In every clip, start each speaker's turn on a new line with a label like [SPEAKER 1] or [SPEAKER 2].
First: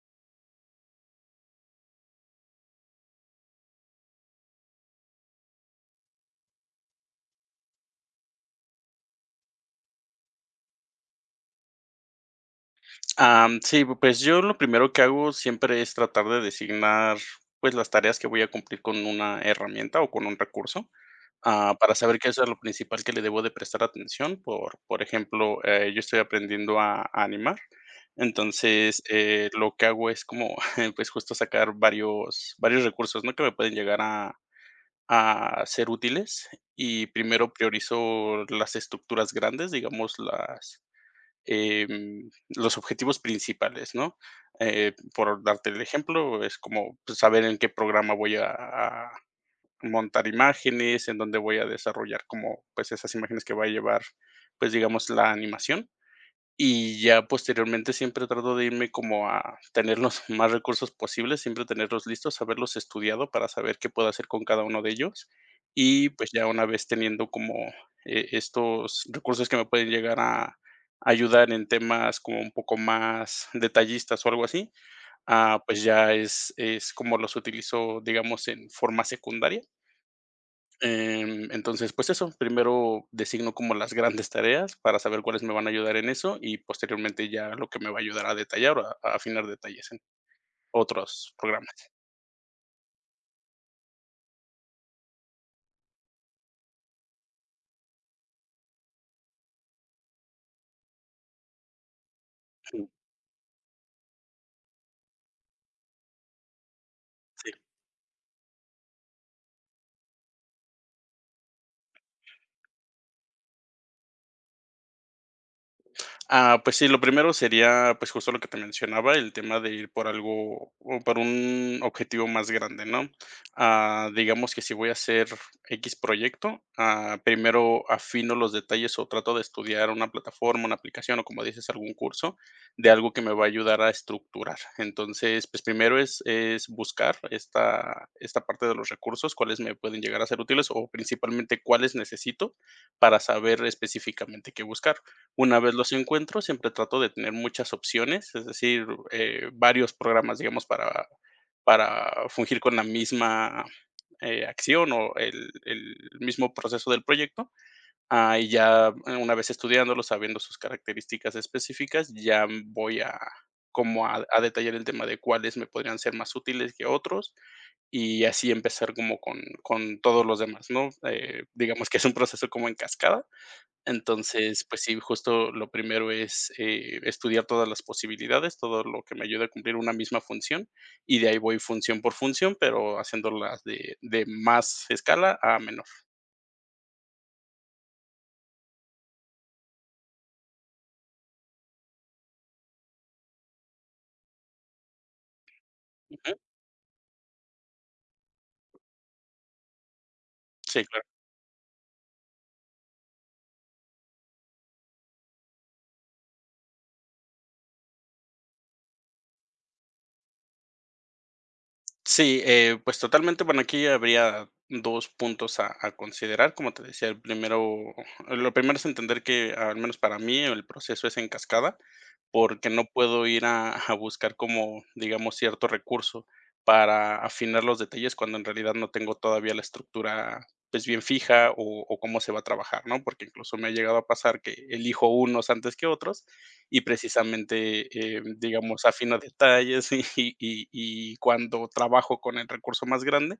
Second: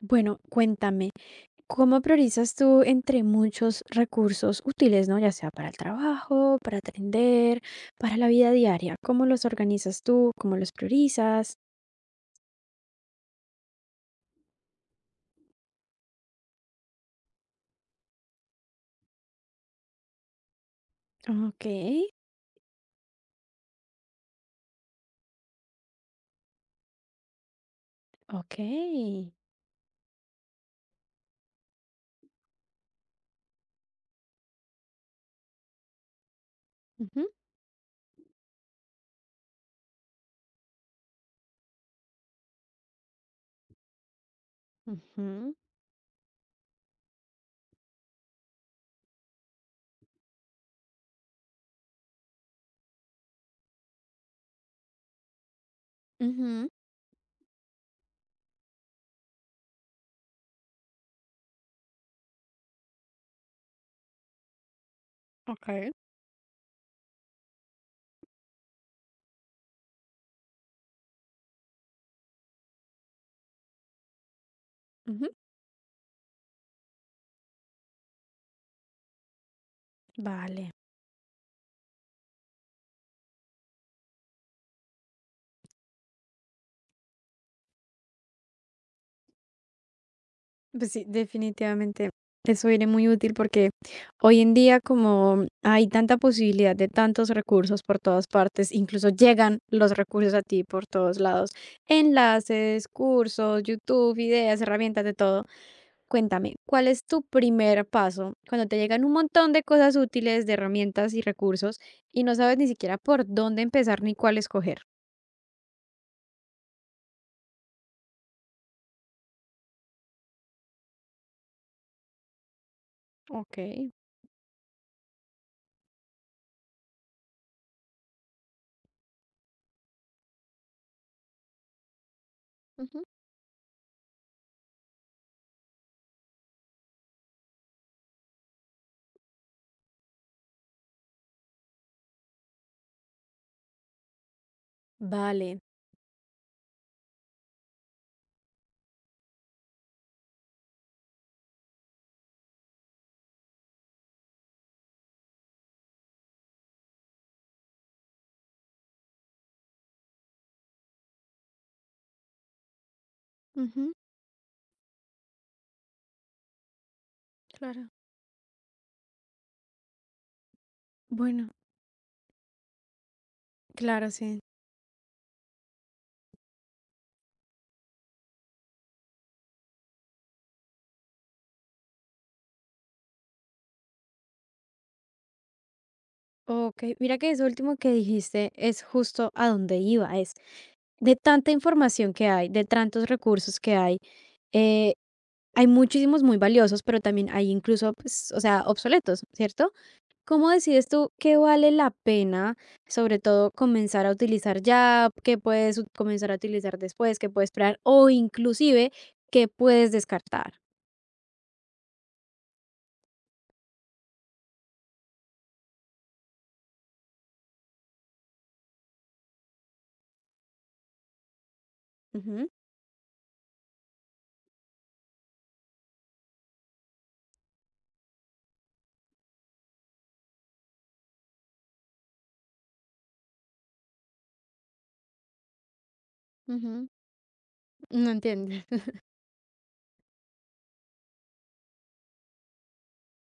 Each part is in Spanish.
[SPEAKER 1] Bueno, cuéntame, ¿cómo priorizas tú entre muchos recursos útiles, ¿no? Ya sea para el trabajo, para aprender, para la vida diaria. ¿Cómo los organizas tú? ¿Cómo los priorizas?
[SPEAKER 2] Pues yo lo primero que hago siempre es tratar de designar, pues, las tareas que voy a cumplir con una herramienta o con un recurso,
[SPEAKER 1] Ok,
[SPEAKER 2] para saber qué es lo principal que le debo de prestar atención. Por ejemplo, yo estoy aprendiendo a animar, entonces,
[SPEAKER 1] ok.
[SPEAKER 2] lo que hago es como, pues, justo sacar varios recursos, ¿no?, que me pueden llegar a ser útiles, y
[SPEAKER 1] Ujú,
[SPEAKER 2] primero priorizo las estructuras grandes, digamos, los objetivos principales, ¿no? Por
[SPEAKER 1] ujú,
[SPEAKER 2] darte el ejemplo, es como, pues, saber en qué programa voy a montar imágenes, en dónde voy a desarrollar como, pues, esas imágenes que va a llevar, pues, digamos, la animación.
[SPEAKER 1] ujú,
[SPEAKER 2] Y ya posteriormente siempre trato de irme como a tener los más recursos posibles, siempre tenerlos listos, haberlos estudiado para saber qué puedo hacer con cada uno de ellos.
[SPEAKER 1] ok.
[SPEAKER 2] Y pues ya una vez teniendo como estos recursos que me pueden llegar a ayudar en temas como un poco más detallistas o algo así,
[SPEAKER 1] Ujú,
[SPEAKER 2] pues ya es como los utilizo, digamos, en forma secundaria.
[SPEAKER 1] vale.
[SPEAKER 2] Entonces, pues eso, primero designo como las grandes tareas para saber cuáles me van a ayudar en eso y posteriormente ya lo que me va a ayudar a detallar o a afinar detalles en
[SPEAKER 1] Pues sí,
[SPEAKER 2] otros programas.
[SPEAKER 1] definitivamente eso viene muy útil porque hoy en día como hay tanta posibilidad de tantos recursos por todas partes, incluso llegan los recursos a ti por todos lados,
[SPEAKER 2] Sí.
[SPEAKER 1] enlaces, cursos, YouTube, ideas, herramientas, de todo. Cuéntame, ¿cuál es tu primer paso cuando te llegan un montón de cosas útiles, de herramientas y recursos y no sabes ni siquiera por dónde empezar ni cuál escoger?
[SPEAKER 2] Pues sí, lo primero sería, pues, justo lo que te mencionaba, el tema de ir por algo o por un objetivo más grande, ¿no?
[SPEAKER 1] Ok,
[SPEAKER 2] Digamos que si voy a hacer X proyecto, primero afino los detalles o trato de estudiar una plataforma, una aplicación o, como dices, algún curso de
[SPEAKER 1] ujú,
[SPEAKER 2] algo que me va a ayudar a estructurar. Entonces, pues, primero es buscar esta parte de los recursos, cuáles me pueden llegar a ser útiles o principalmente cuáles necesito para saber específicamente qué buscar. Una
[SPEAKER 1] vale.
[SPEAKER 2] vez los encuentro, siempre trato de tener muchas opciones, es decir, varios programas, digamos, para fungir con la misma, acción o el mismo proceso del proyecto. Una vez estudiándolo, sabiendo sus características específicas, ya voy a
[SPEAKER 1] Ujú.
[SPEAKER 2] como a detallar el tema de cuáles me podrían ser más útiles que otros,
[SPEAKER 1] Claro.
[SPEAKER 2] y así empezar como con todos los demás, ¿no?
[SPEAKER 1] Bueno,
[SPEAKER 2] Digamos que es un proceso como en cascada.
[SPEAKER 1] claro, sí.
[SPEAKER 2] Entonces, pues sí, justo lo primero es, estudiar todas las posibilidades, todo lo que me ayude a cumplir una misma función, y de ahí voy función por función, pero haciéndolas de más escala a menor.
[SPEAKER 1] Ok, mira que eso último que dijiste es justo a donde iba, es de tanta información que hay, de tantos recursos que hay, eh, hay muchísimos
[SPEAKER 2] Ujú.
[SPEAKER 1] muy valiosos, pero también hay incluso, pues, o sea, obsoletos, ¿cierto? ¿Cómo
[SPEAKER 2] Sí,
[SPEAKER 1] decides
[SPEAKER 2] claro.
[SPEAKER 1] tú qué vale la pena, sobre todo, comenzar a utilizar ya, qué puedes ut- comenzar a utilizar después, qué puedes esperar o inclusive qué puedes descartar?
[SPEAKER 2] Sí, pues totalmente, bueno, aquí habría 2 puntos a considerar, como te decía, el primero lo primero es entender que, al menos para mí, el proceso es en cascada,
[SPEAKER 1] Ujú.
[SPEAKER 2] porque no puedo ir a buscar como, digamos, cierto recurso para afinar los detalles cuando en realidad no tengo todavía la estructura, pues, bien fija o cómo se va a trabajar, ¿no? Porque incluso me ha llegado a pasar que elijo unos antes que otros y
[SPEAKER 1] Ujú. No
[SPEAKER 2] precisamente,
[SPEAKER 1] entiendes.
[SPEAKER 2] digamos, afino detalles y cuando trabajo con el recurso más grande,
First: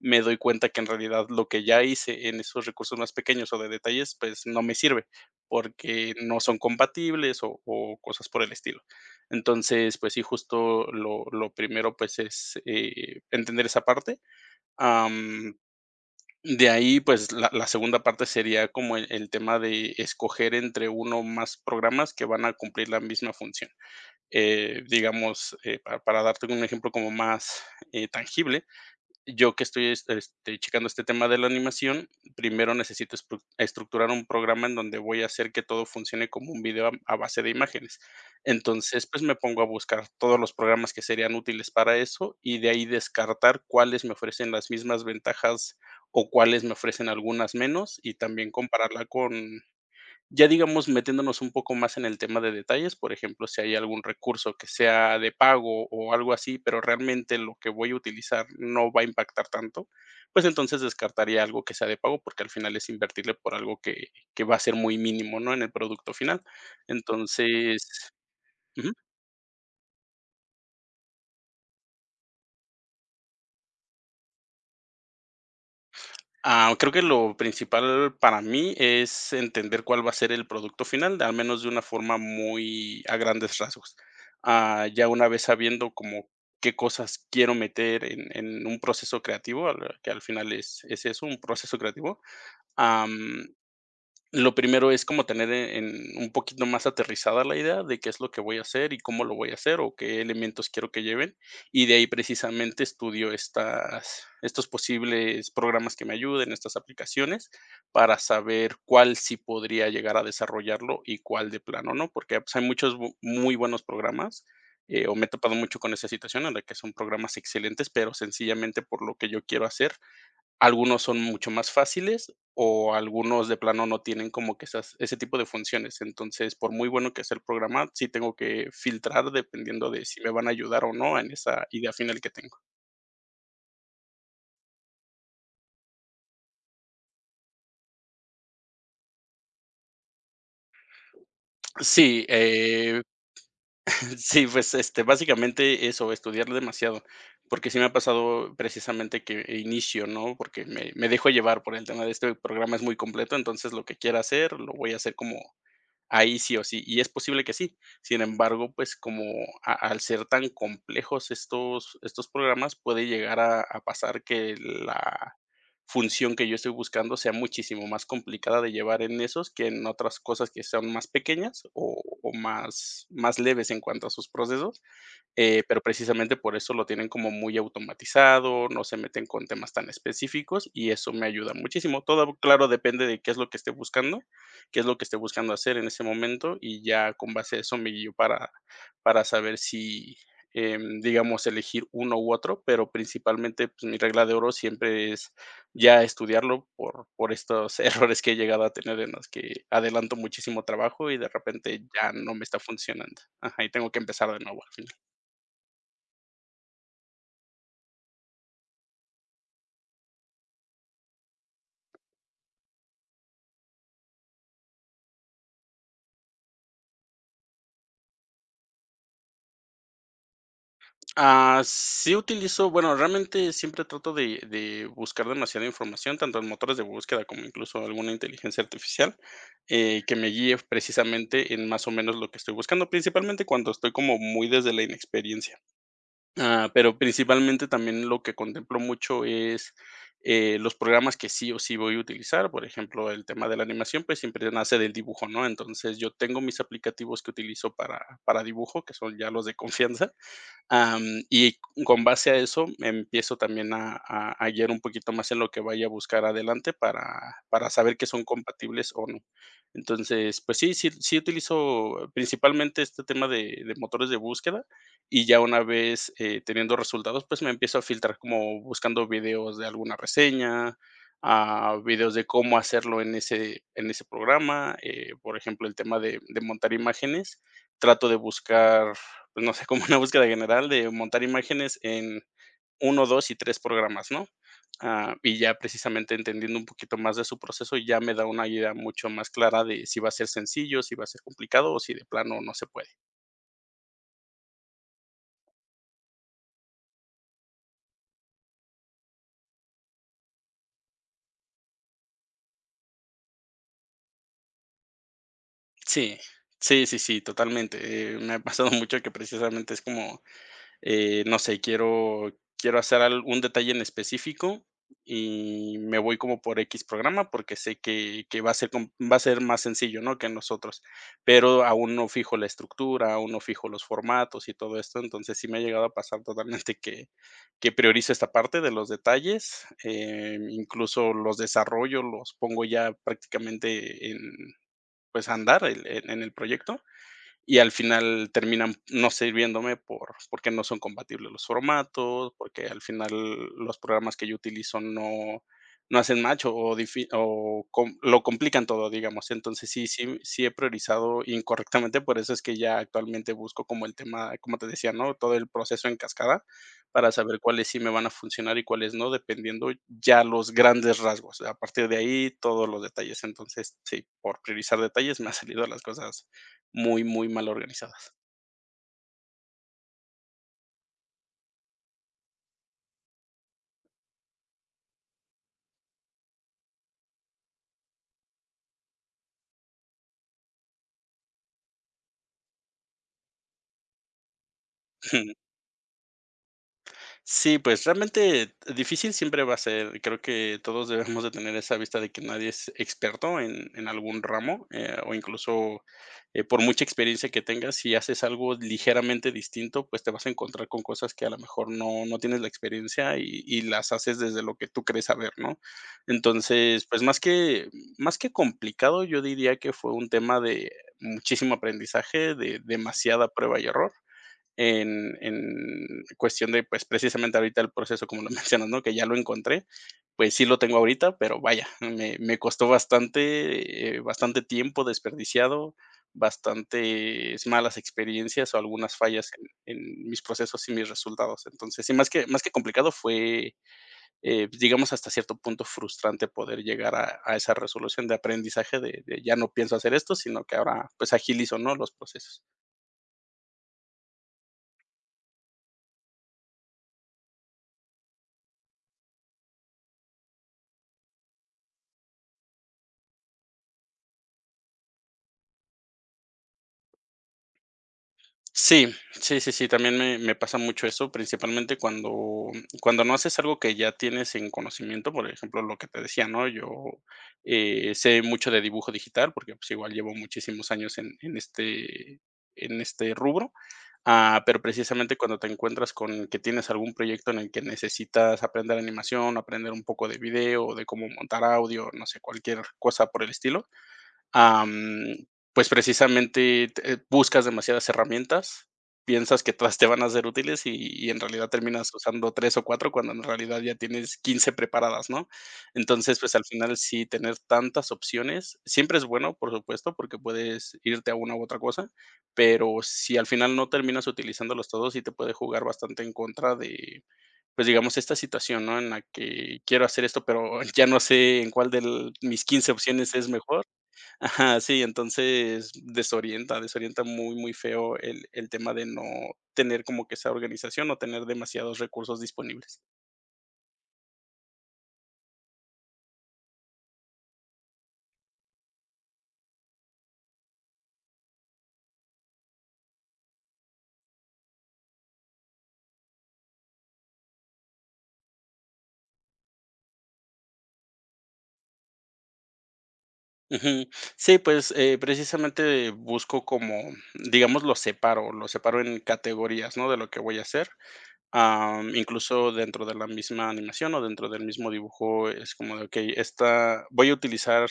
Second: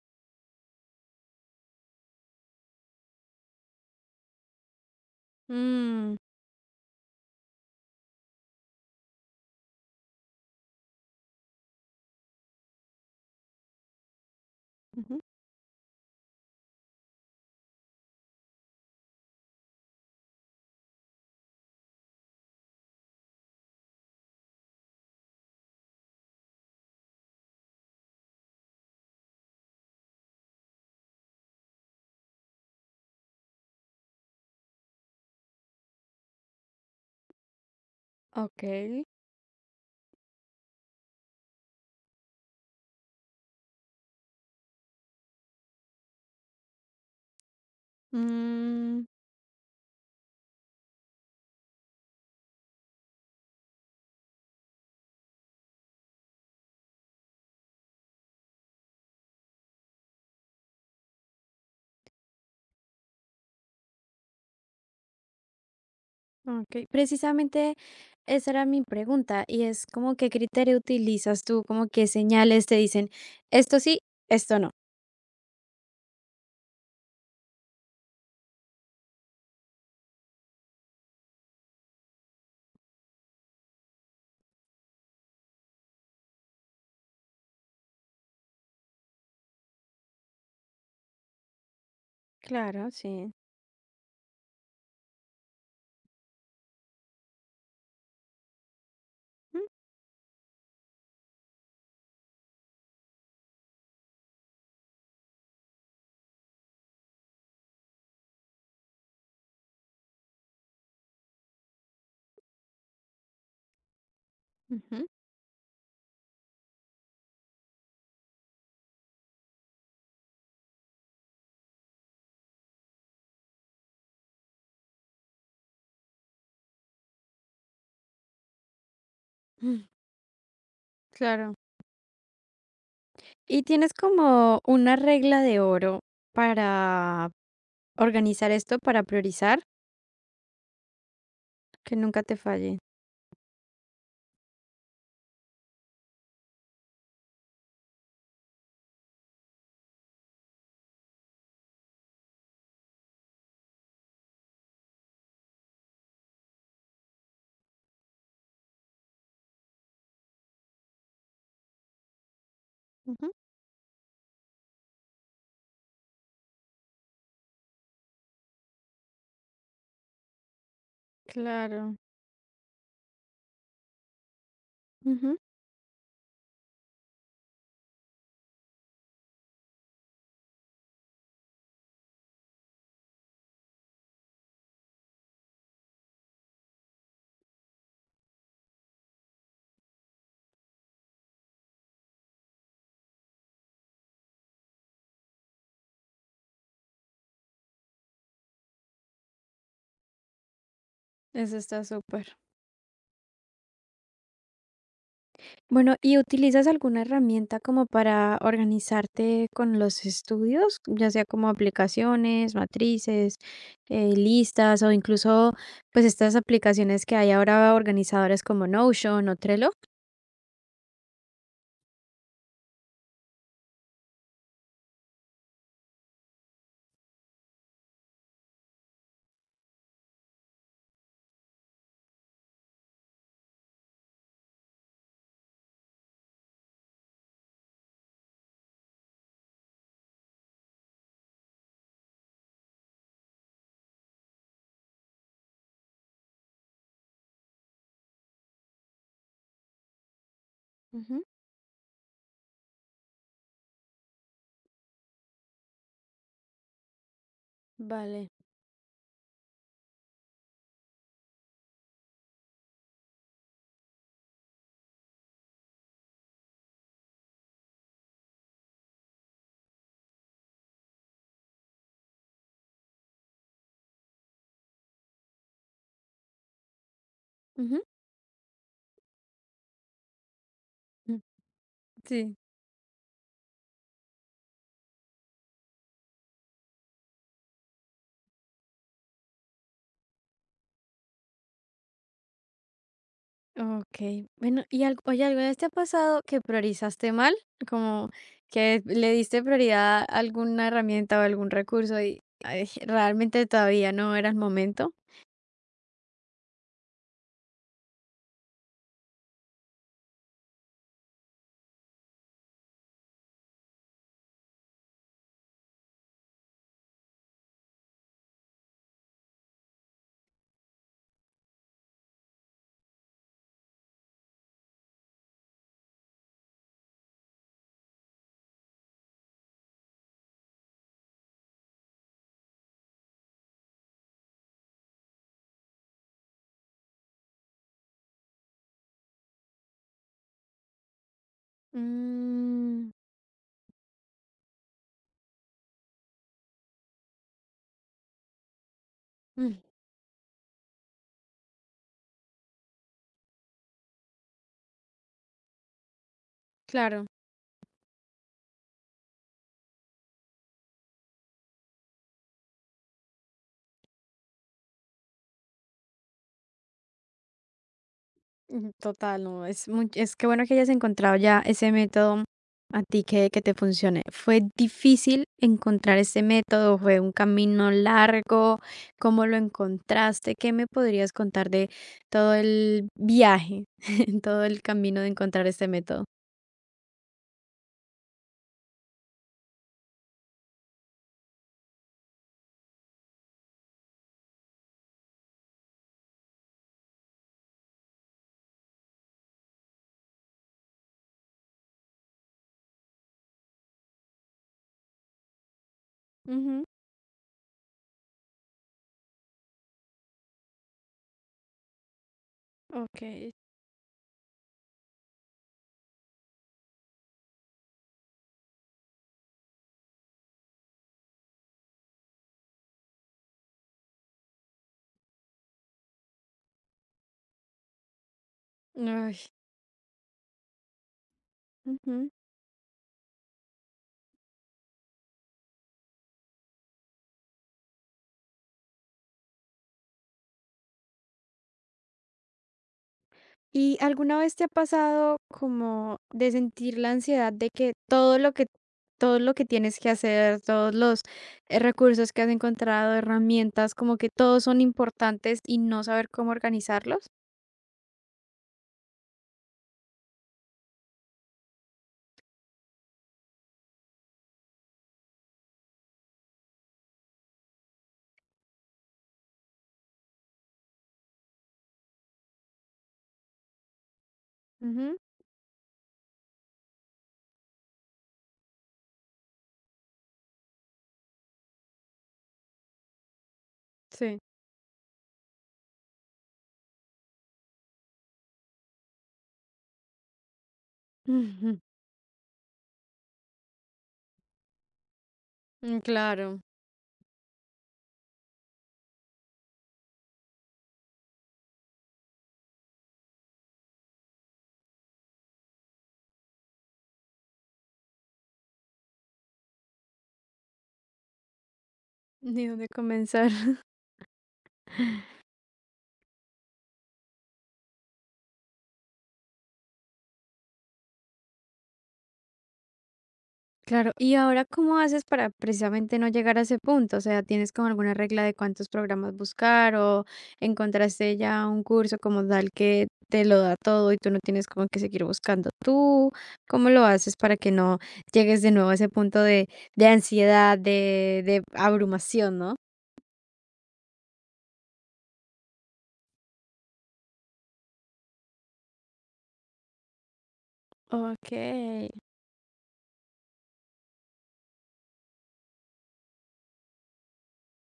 [SPEAKER 2] me doy cuenta que en realidad lo que ya hice en esos recursos más pequeños o de detalles, pues no me sirve, porque
[SPEAKER 1] Mm,
[SPEAKER 2] no son compatibles o cosas por el estilo. Entonces, pues sí, justo lo primero, pues es, entender esa parte,
[SPEAKER 1] ujú.
[SPEAKER 2] am, de ahí, pues, la segunda parte sería como el tema de escoger entre uno o más programas que van a cumplir la misma función. Digamos, pa Para darte un ejemplo como más, tangible, yo que estoy, es este, checando este tema de la animación, primero necesito espru estructurar un programa en donde voy a hacer que todo funcione como un video a base de imágenes.
[SPEAKER 1] Ok.
[SPEAKER 2] Entonces, pues, me pongo a buscar todos los programas que serían útiles para eso, y de ahí descartar cuáles me ofrecen las mismas ventajas o cuáles me ofrecen algunas menos, y también
[SPEAKER 1] Mm,
[SPEAKER 2] compararla con ya, digamos, metiéndonos un poco más en el tema de detalles, por ejemplo, si hay algún recurso que sea de pago o algo así, pero realmente lo que voy a utilizar no va a impactar tanto, pues entonces descartaría algo que sea de pago, porque al final es invertirle por algo que va a ser muy mínimo, ¿no?, en el producto final.
[SPEAKER 1] ok. Precisamente
[SPEAKER 2] Entonces.
[SPEAKER 1] esa era mi pregunta y es como qué criterio utilizas tú, como qué señales te dicen esto sí, esto no.
[SPEAKER 2] Creo que lo principal para mí es entender cuál va a ser el producto final, al menos de una forma muy a grandes rasgos. Ya una vez sabiendo como qué cosas quiero meter en un proceso creativo, al que al final es eso, un proceso creativo,
[SPEAKER 1] Claro, sí.
[SPEAKER 2] lo primero es como tener en un poquito más aterrizada la idea de qué es lo que voy a hacer y cómo lo voy a
[SPEAKER 1] Ujú.
[SPEAKER 2] hacer o qué elementos quiero que lleven. Y de ahí precisamente estudio estas estos posibles programas que me ayuden, estas aplicaciones, para saber cuál sí podría llegar a desarrollarlo y cuál de plano no, porque, pues, hay muchos bu muy buenos programas, o me he topado mucho con esa situación en la que son programas excelentes, pero sencillamente por lo que yo quiero hacer, algunos son mucho más fáciles, o algunos de plano no tienen como que esas ese tipo de funciones. Entonces, por muy bueno que sea el programa, sí tengo que filtrar
[SPEAKER 1] Ujú.
[SPEAKER 2] dependiendo de si me van a ayudar o no en
[SPEAKER 1] Claro.
[SPEAKER 2] esa idea final que tengo.
[SPEAKER 1] ¿Y tienes como una regla de oro para organizar esto, para priorizar? Que nunca
[SPEAKER 2] Sí,
[SPEAKER 1] te falle.
[SPEAKER 2] sí, pues, este, básicamente eso, estudiar demasiado, porque sí me ha pasado precisamente que inicio, ¿no? Porque me dejo llevar por el tema de este programa es muy completo, entonces lo que quiera hacer, lo voy a hacer como. Ahí sí o sí, y es posible que sí. Sin embargo, pues, como a al ser tan complejos estos programas, puede
[SPEAKER 1] Ujú.
[SPEAKER 2] llegar a pasar que la función que yo estoy buscando sea muchísimo más complicada de llevar en esos que en otras cosas que sean más pequeñas
[SPEAKER 1] Claro.
[SPEAKER 2] o más leves en cuanto a sus procesos.
[SPEAKER 1] Ujú.
[SPEAKER 2] Pero precisamente por eso lo tienen como muy automatizado, no se meten con temas tan específicos y eso me ayuda muchísimo. Todo, claro, depende de qué es lo que esté buscando, qué es lo que esté buscando hacer en ese momento y ya con base a eso me guío para saber si, digamos, elegir uno u otro, pero principalmente pues, mi regla de oro siempre es ya estudiarlo por estos errores que he llegado a tener en los que adelanto muchísimo trabajo y de
[SPEAKER 1] Eso
[SPEAKER 2] repente
[SPEAKER 1] está
[SPEAKER 2] ya no
[SPEAKER 1] súper.
[SPEAKER 2] me está funcionando. Ajá, y tengo que empezar de nuevo.
[SPEAKER 1] Bueno, ¿y utilizas alguna herramienta como para organizarte con los estudios, ya sea como aplicaciones, matrices, listas o incluso pues estas aplicaciones que hay ahora organizadores como Notion o Trello?
[SPEAKER 2] Sí utilizo, bueno, realmente siempre trato de buscar demasiada información, tanto en motores de búsqueda como incluso alguna inteligencia artificial, que me guíe precisamente en más o menos lo que estoy buscando, principalmente cuando estoy como muy desde la inexperiencia. Pero principalmente también lo que contemplo mucho es los programas que sí o sí voy a utilizar, por ejemplo, el tema de la animación, pues siempre nace del dibujo, ¿no? Entonces yo tengo mis aplicativos que utilizo para dibujo, que son ya los de confianza. Am,
[SPEAKER 1] Ujú,
[SPEAKER 2] y con base a eso, me empiezo también a guiar un poquito más en lo que vaya a buscar adelante para saber que son
[SPEAKER 1] vale.
[SPEAKER 2] compatibles o no. Entonces, pues sí, sí utilizo principalmente este tema de motores de búsqueda, y ya una vez, teniendo resultados, pues me empiezo a filtrar como buscando videos de alguna reseña, a videos de cómo hacerlo en ese programa, por ejemplo, el tema de montar imágenes
[SPEAKER 1] Ujú.
[SPEAKER 2] trato de buscar, pues, no sé, como una búsqueda general de
[SPEAKER 1] Mm,
[SPEAKER 2] montar imágenes en
[SPEAKER 1] sí,
[SPEAKER 2] uno 2 y 3 programas, ¿no? Y ya precisamente entendiendo un poquito más de su proceso, ya me da una idea mucho más clara de si va a ser sencillo, si va a ser complicado o si de plano no se puede.
[SPEAKER 1] ok. Bueno, oye, ¿alguna vez te ha pasado que priorizaste mal? Como que le diste prioridad a alguna herramienta o algún recurso y ay, realmente todavía no era el momento.
[SPEAKER 2] Sí, sí, sí, sí, totalmente. Me ha pasado mucho que precisamente es como. No sé, quiero hacer al un detalle en específico y me voy como por X programa, porque sé que va a ser com va a ser más sencillo, ¿no?, que nosotros, pero aún no fijo la estructura, aún no fijo los formatos y todo esto, entonces sí me ha llegado a pasar totalmente que priorizo esta parte de los detalles, incluso los desarrollo, los pongo ya prácticamente en, pues, a andar el en el proyecto, y al final terminan no sirviéndome porque no son compatibles los formatos, porque al
[SPEAKER 1] Mm,
[SPEAKER 2] final los programas que yo utilizo no no hacen match o difi o com lo complican todo, digamos.
[SPEAKER 1] mm,
[SPEAKER 2] Entonces, sí sí sí he priorizado incorrectamente, por eso es que ya actualmente busco como el tema, como te decía, ¿no? Todo el proceso en cascada
[SPEAKER 1] claro,
[SPEAKER 2] para saber cuáles sí me van a funcionar y cuáles no, dependiendo ya los grandes rasgos. A partir de ahí, todos los detalles. Entonces, sí, por priorizar detalles me ha salido las cosas muy, muy mal organizadas.
[SPEAKER 1] mm, total, no, es muy, es que bueno que hayas encontrado ya ese método a ti que te funcione. ¿Fue difícil encontrar ese método? ¿Fue un camino largo? ¿Cómo lo encontraste? ¿Qué me podrías contar de todo el viaje, todo el camino de encontrar este método?
[SPEAKER 2] Sí, pues realmente difícil siempre va a ser. Creo que todos debemos de tener esa vista de que nadie es experto en algún ramo, o incluso por mucha experiencia que tengas, si haces algo ligeramente distinto, pues te vas a encontrar con cosas que a lo mejor no, no tienes la experiencia y las haces desde lo que tú crees saber, ¿no?
[SPEAKER 1] Ujú,
[SPEAKER 2] Entonces, pues más que complicado, yo diría que fue un tema de muchísimo aprendizaje, de
[SPEAKER 1] ok.
[SPEAKER 2] demasiada prueba y error en cuestión de, pues, precisamente ahorita el proceso, como lo mencionas, ¿no? Que ya lo encontré, pues sí lo tengo ahorita, pero vaya, me costó bastante, bastante tiempo desperdiciado, bastantes malas experiencias o algunas
[SPEAKER 1] Ay,
[SPEAKER 2] fallas en mis procesos y mis resultados. Entonces, sí, más
[SPEAKER 1] ujú.
[SPEAKER 2] que, más que complicado fue, digamos, hasta cierto punto frustrante poder llegar a esa resolución de aprendizaje de ya no pienso hacer esto, sino que ahora pues agilizo, ¿no? Los procesos.
[SPEAKER 1] ¿Y alguna vez te ha pasado como de sentir la ansiedad de que todo lo que todo lo que tienes que hacer, todos los recursos que has encontrado, herramientas, como que todos son importantes y no saber cómo organizarlos?
[SPEAKER 2] Sí, sí, sí, sí, también me pasa mucho eso, principalmente cuando no haces algo que ya tienes en conocimiento, por ejemplo, lo que te decía, ¿no? Yo, sé mucho de dibujo digital, porque, pues, igual llevo muchísimos años en este rubro. Ah, pero
[SPEAKER 1] Ujú,
[SPEAKER 2] precisamente cuando te encuentras con que tienes algún proyecto en el que necesitas aprender animación, aprender un poco de video, de cómo montar audio, no sé, cualquier cosa por el estilo.
[SPEAKER 1] sí,
[SPEAKER 2] am, pues precisamente buscas demasiadas herramientas, piensas que todas te van a ser útiles y, y en realidad
[SPEAKER 1] ujú.
[SPEAKER 2] terminas usando tres o cuatro cuando en realidad ya tienes 15 preparadas, ¿no?
[SPEAKER 1] Mm,
[SPEAKER 2] Entonces, pues
[SPEAKER 1] claro.
[SPEAKER 2] al final sí, tener tantas opciones siempre es bueno, por supuesto, porque puedes irte a una u otra cosa, pero si al final no terminas utilizándolos todos, sí te puede jugar bastante en contra de, pues digamos, esta situación, ¿no? En la que quiero hacer esto, pero ya no sé en cuál de mis
[SPEAKER 1] Ni dónde
[SPEAKER 2] 15 opciones es
[SPEAKER 1] comenzar.
[SPEAKER 2] mejor. Ajá, sí, entonces desorienta, desorienta muy, muy feo el tema de no tener como que esa organización o tener demasiados recursos disponibles.
[SPEAKER 1] Claro, ¿y ahora cómo haces para precisamente no llegar a ese punto? O sea, ¿tienes como alguna regla de cuántos programas buscar o encontraste ya un curso como tal que te lo da todo y tú no tienes como que seguir buscando tú? ¿Cómo lo haces para que no llegues de nuevo a ese punto de ansiedad, de abrumación, ¿no?
[SPEAKER 2] Ujú. Sí, pues, precisamente busco como, digamos, lo separo en categorías, ¿no?, de lo que voy a hacer.
[SPEAKER 1] Ok,
[SPEAKER 2] Incluso dentro de la misma animación o dentro del mismo dibujo es como de, okey, esta voy a utilizar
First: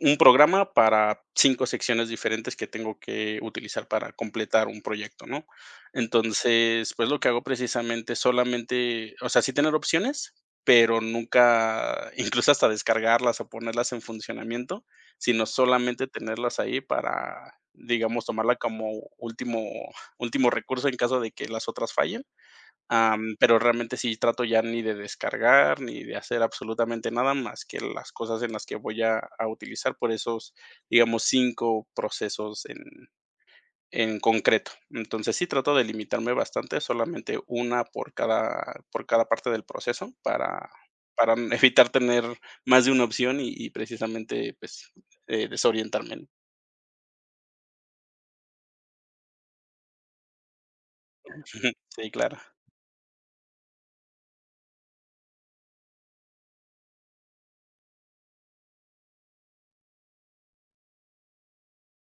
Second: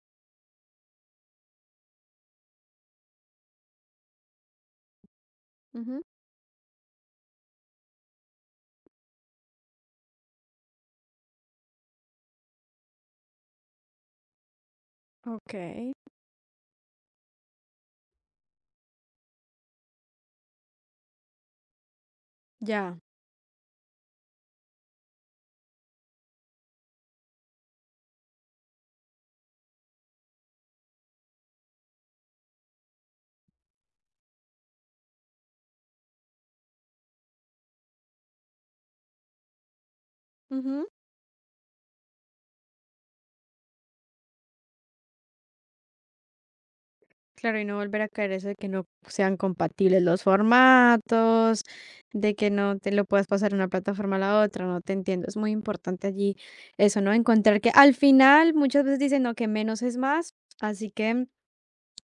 [SPEAKER 2] un programa para 5 secciones diferentes que tengo que utilizar para completar un proyecto, ¿no?
[SPEAKER 1] ujú,
[SPEAKER 2] Entonces, pues, lo que hago precisamente es solamente, o sea, sí tener opciones, pero nunca, incluso hasta descargarlas o ponerlas en funcionamiento, sino
[SPEAKER 1] ok,
[SPEAKER 2] solamente tenerlas ahí para, digamos, tomarla como último último recurso en caso de que las otras fallen.
[SPEAKER 1] ya.
[SPEAKER 2] Pero realmente sí trato ya ni de descargar, ni de hacer absolutamente nada más que las cosas en las que voy a utilizar por esos, digamos, 5 procesos en concreto. Entonces, sí trato de limitarme bastante, solamente una por cada parte del proceso para
[SPEAKER 1] Ujú.
[SPEAKER 2] para evitar tener más de una opción y precisamente, pues, desorientarme, ¿no?
[SPEAKER 1] Claro, y no volver a caer eso de que no sean compatibles los formatos,
[SPEAKER 2] Sí,
[SPEAKER 1] de
[SPEAKER 2] claro.
[SPEAKER 1] que no te lo puedas pasar de una plataforma a la otra, no te entiendo. Es muy importante allí eso, ¿no? Encontrar que al final muchas veces dicen, no, que menos es más, así que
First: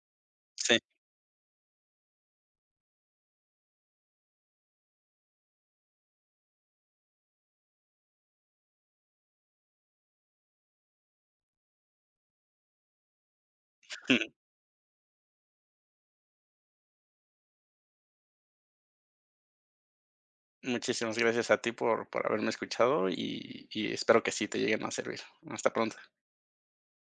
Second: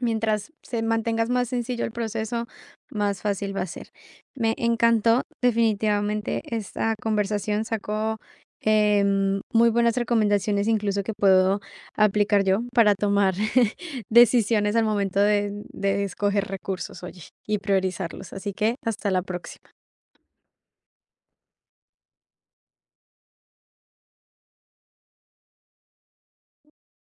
[SPEAKER 1] mientras
[SPEAKER 2] Sí.
[SPEAKER 1] se mantengas más sencillo el proceso, más fácil va a ser. Me encantó definitivamente esta conversación, sacó muy buenas recomendaciones incluso que puedo aplicar yo para tomar decisiones al momento de escoger recursos, oye, y priorizarlos. Así que hasta la próxima.
[SPEAKER 2] Muchísimas gracias a ti por haberme escuchado y espero que sí te lleguen a servir. Hasta pronto.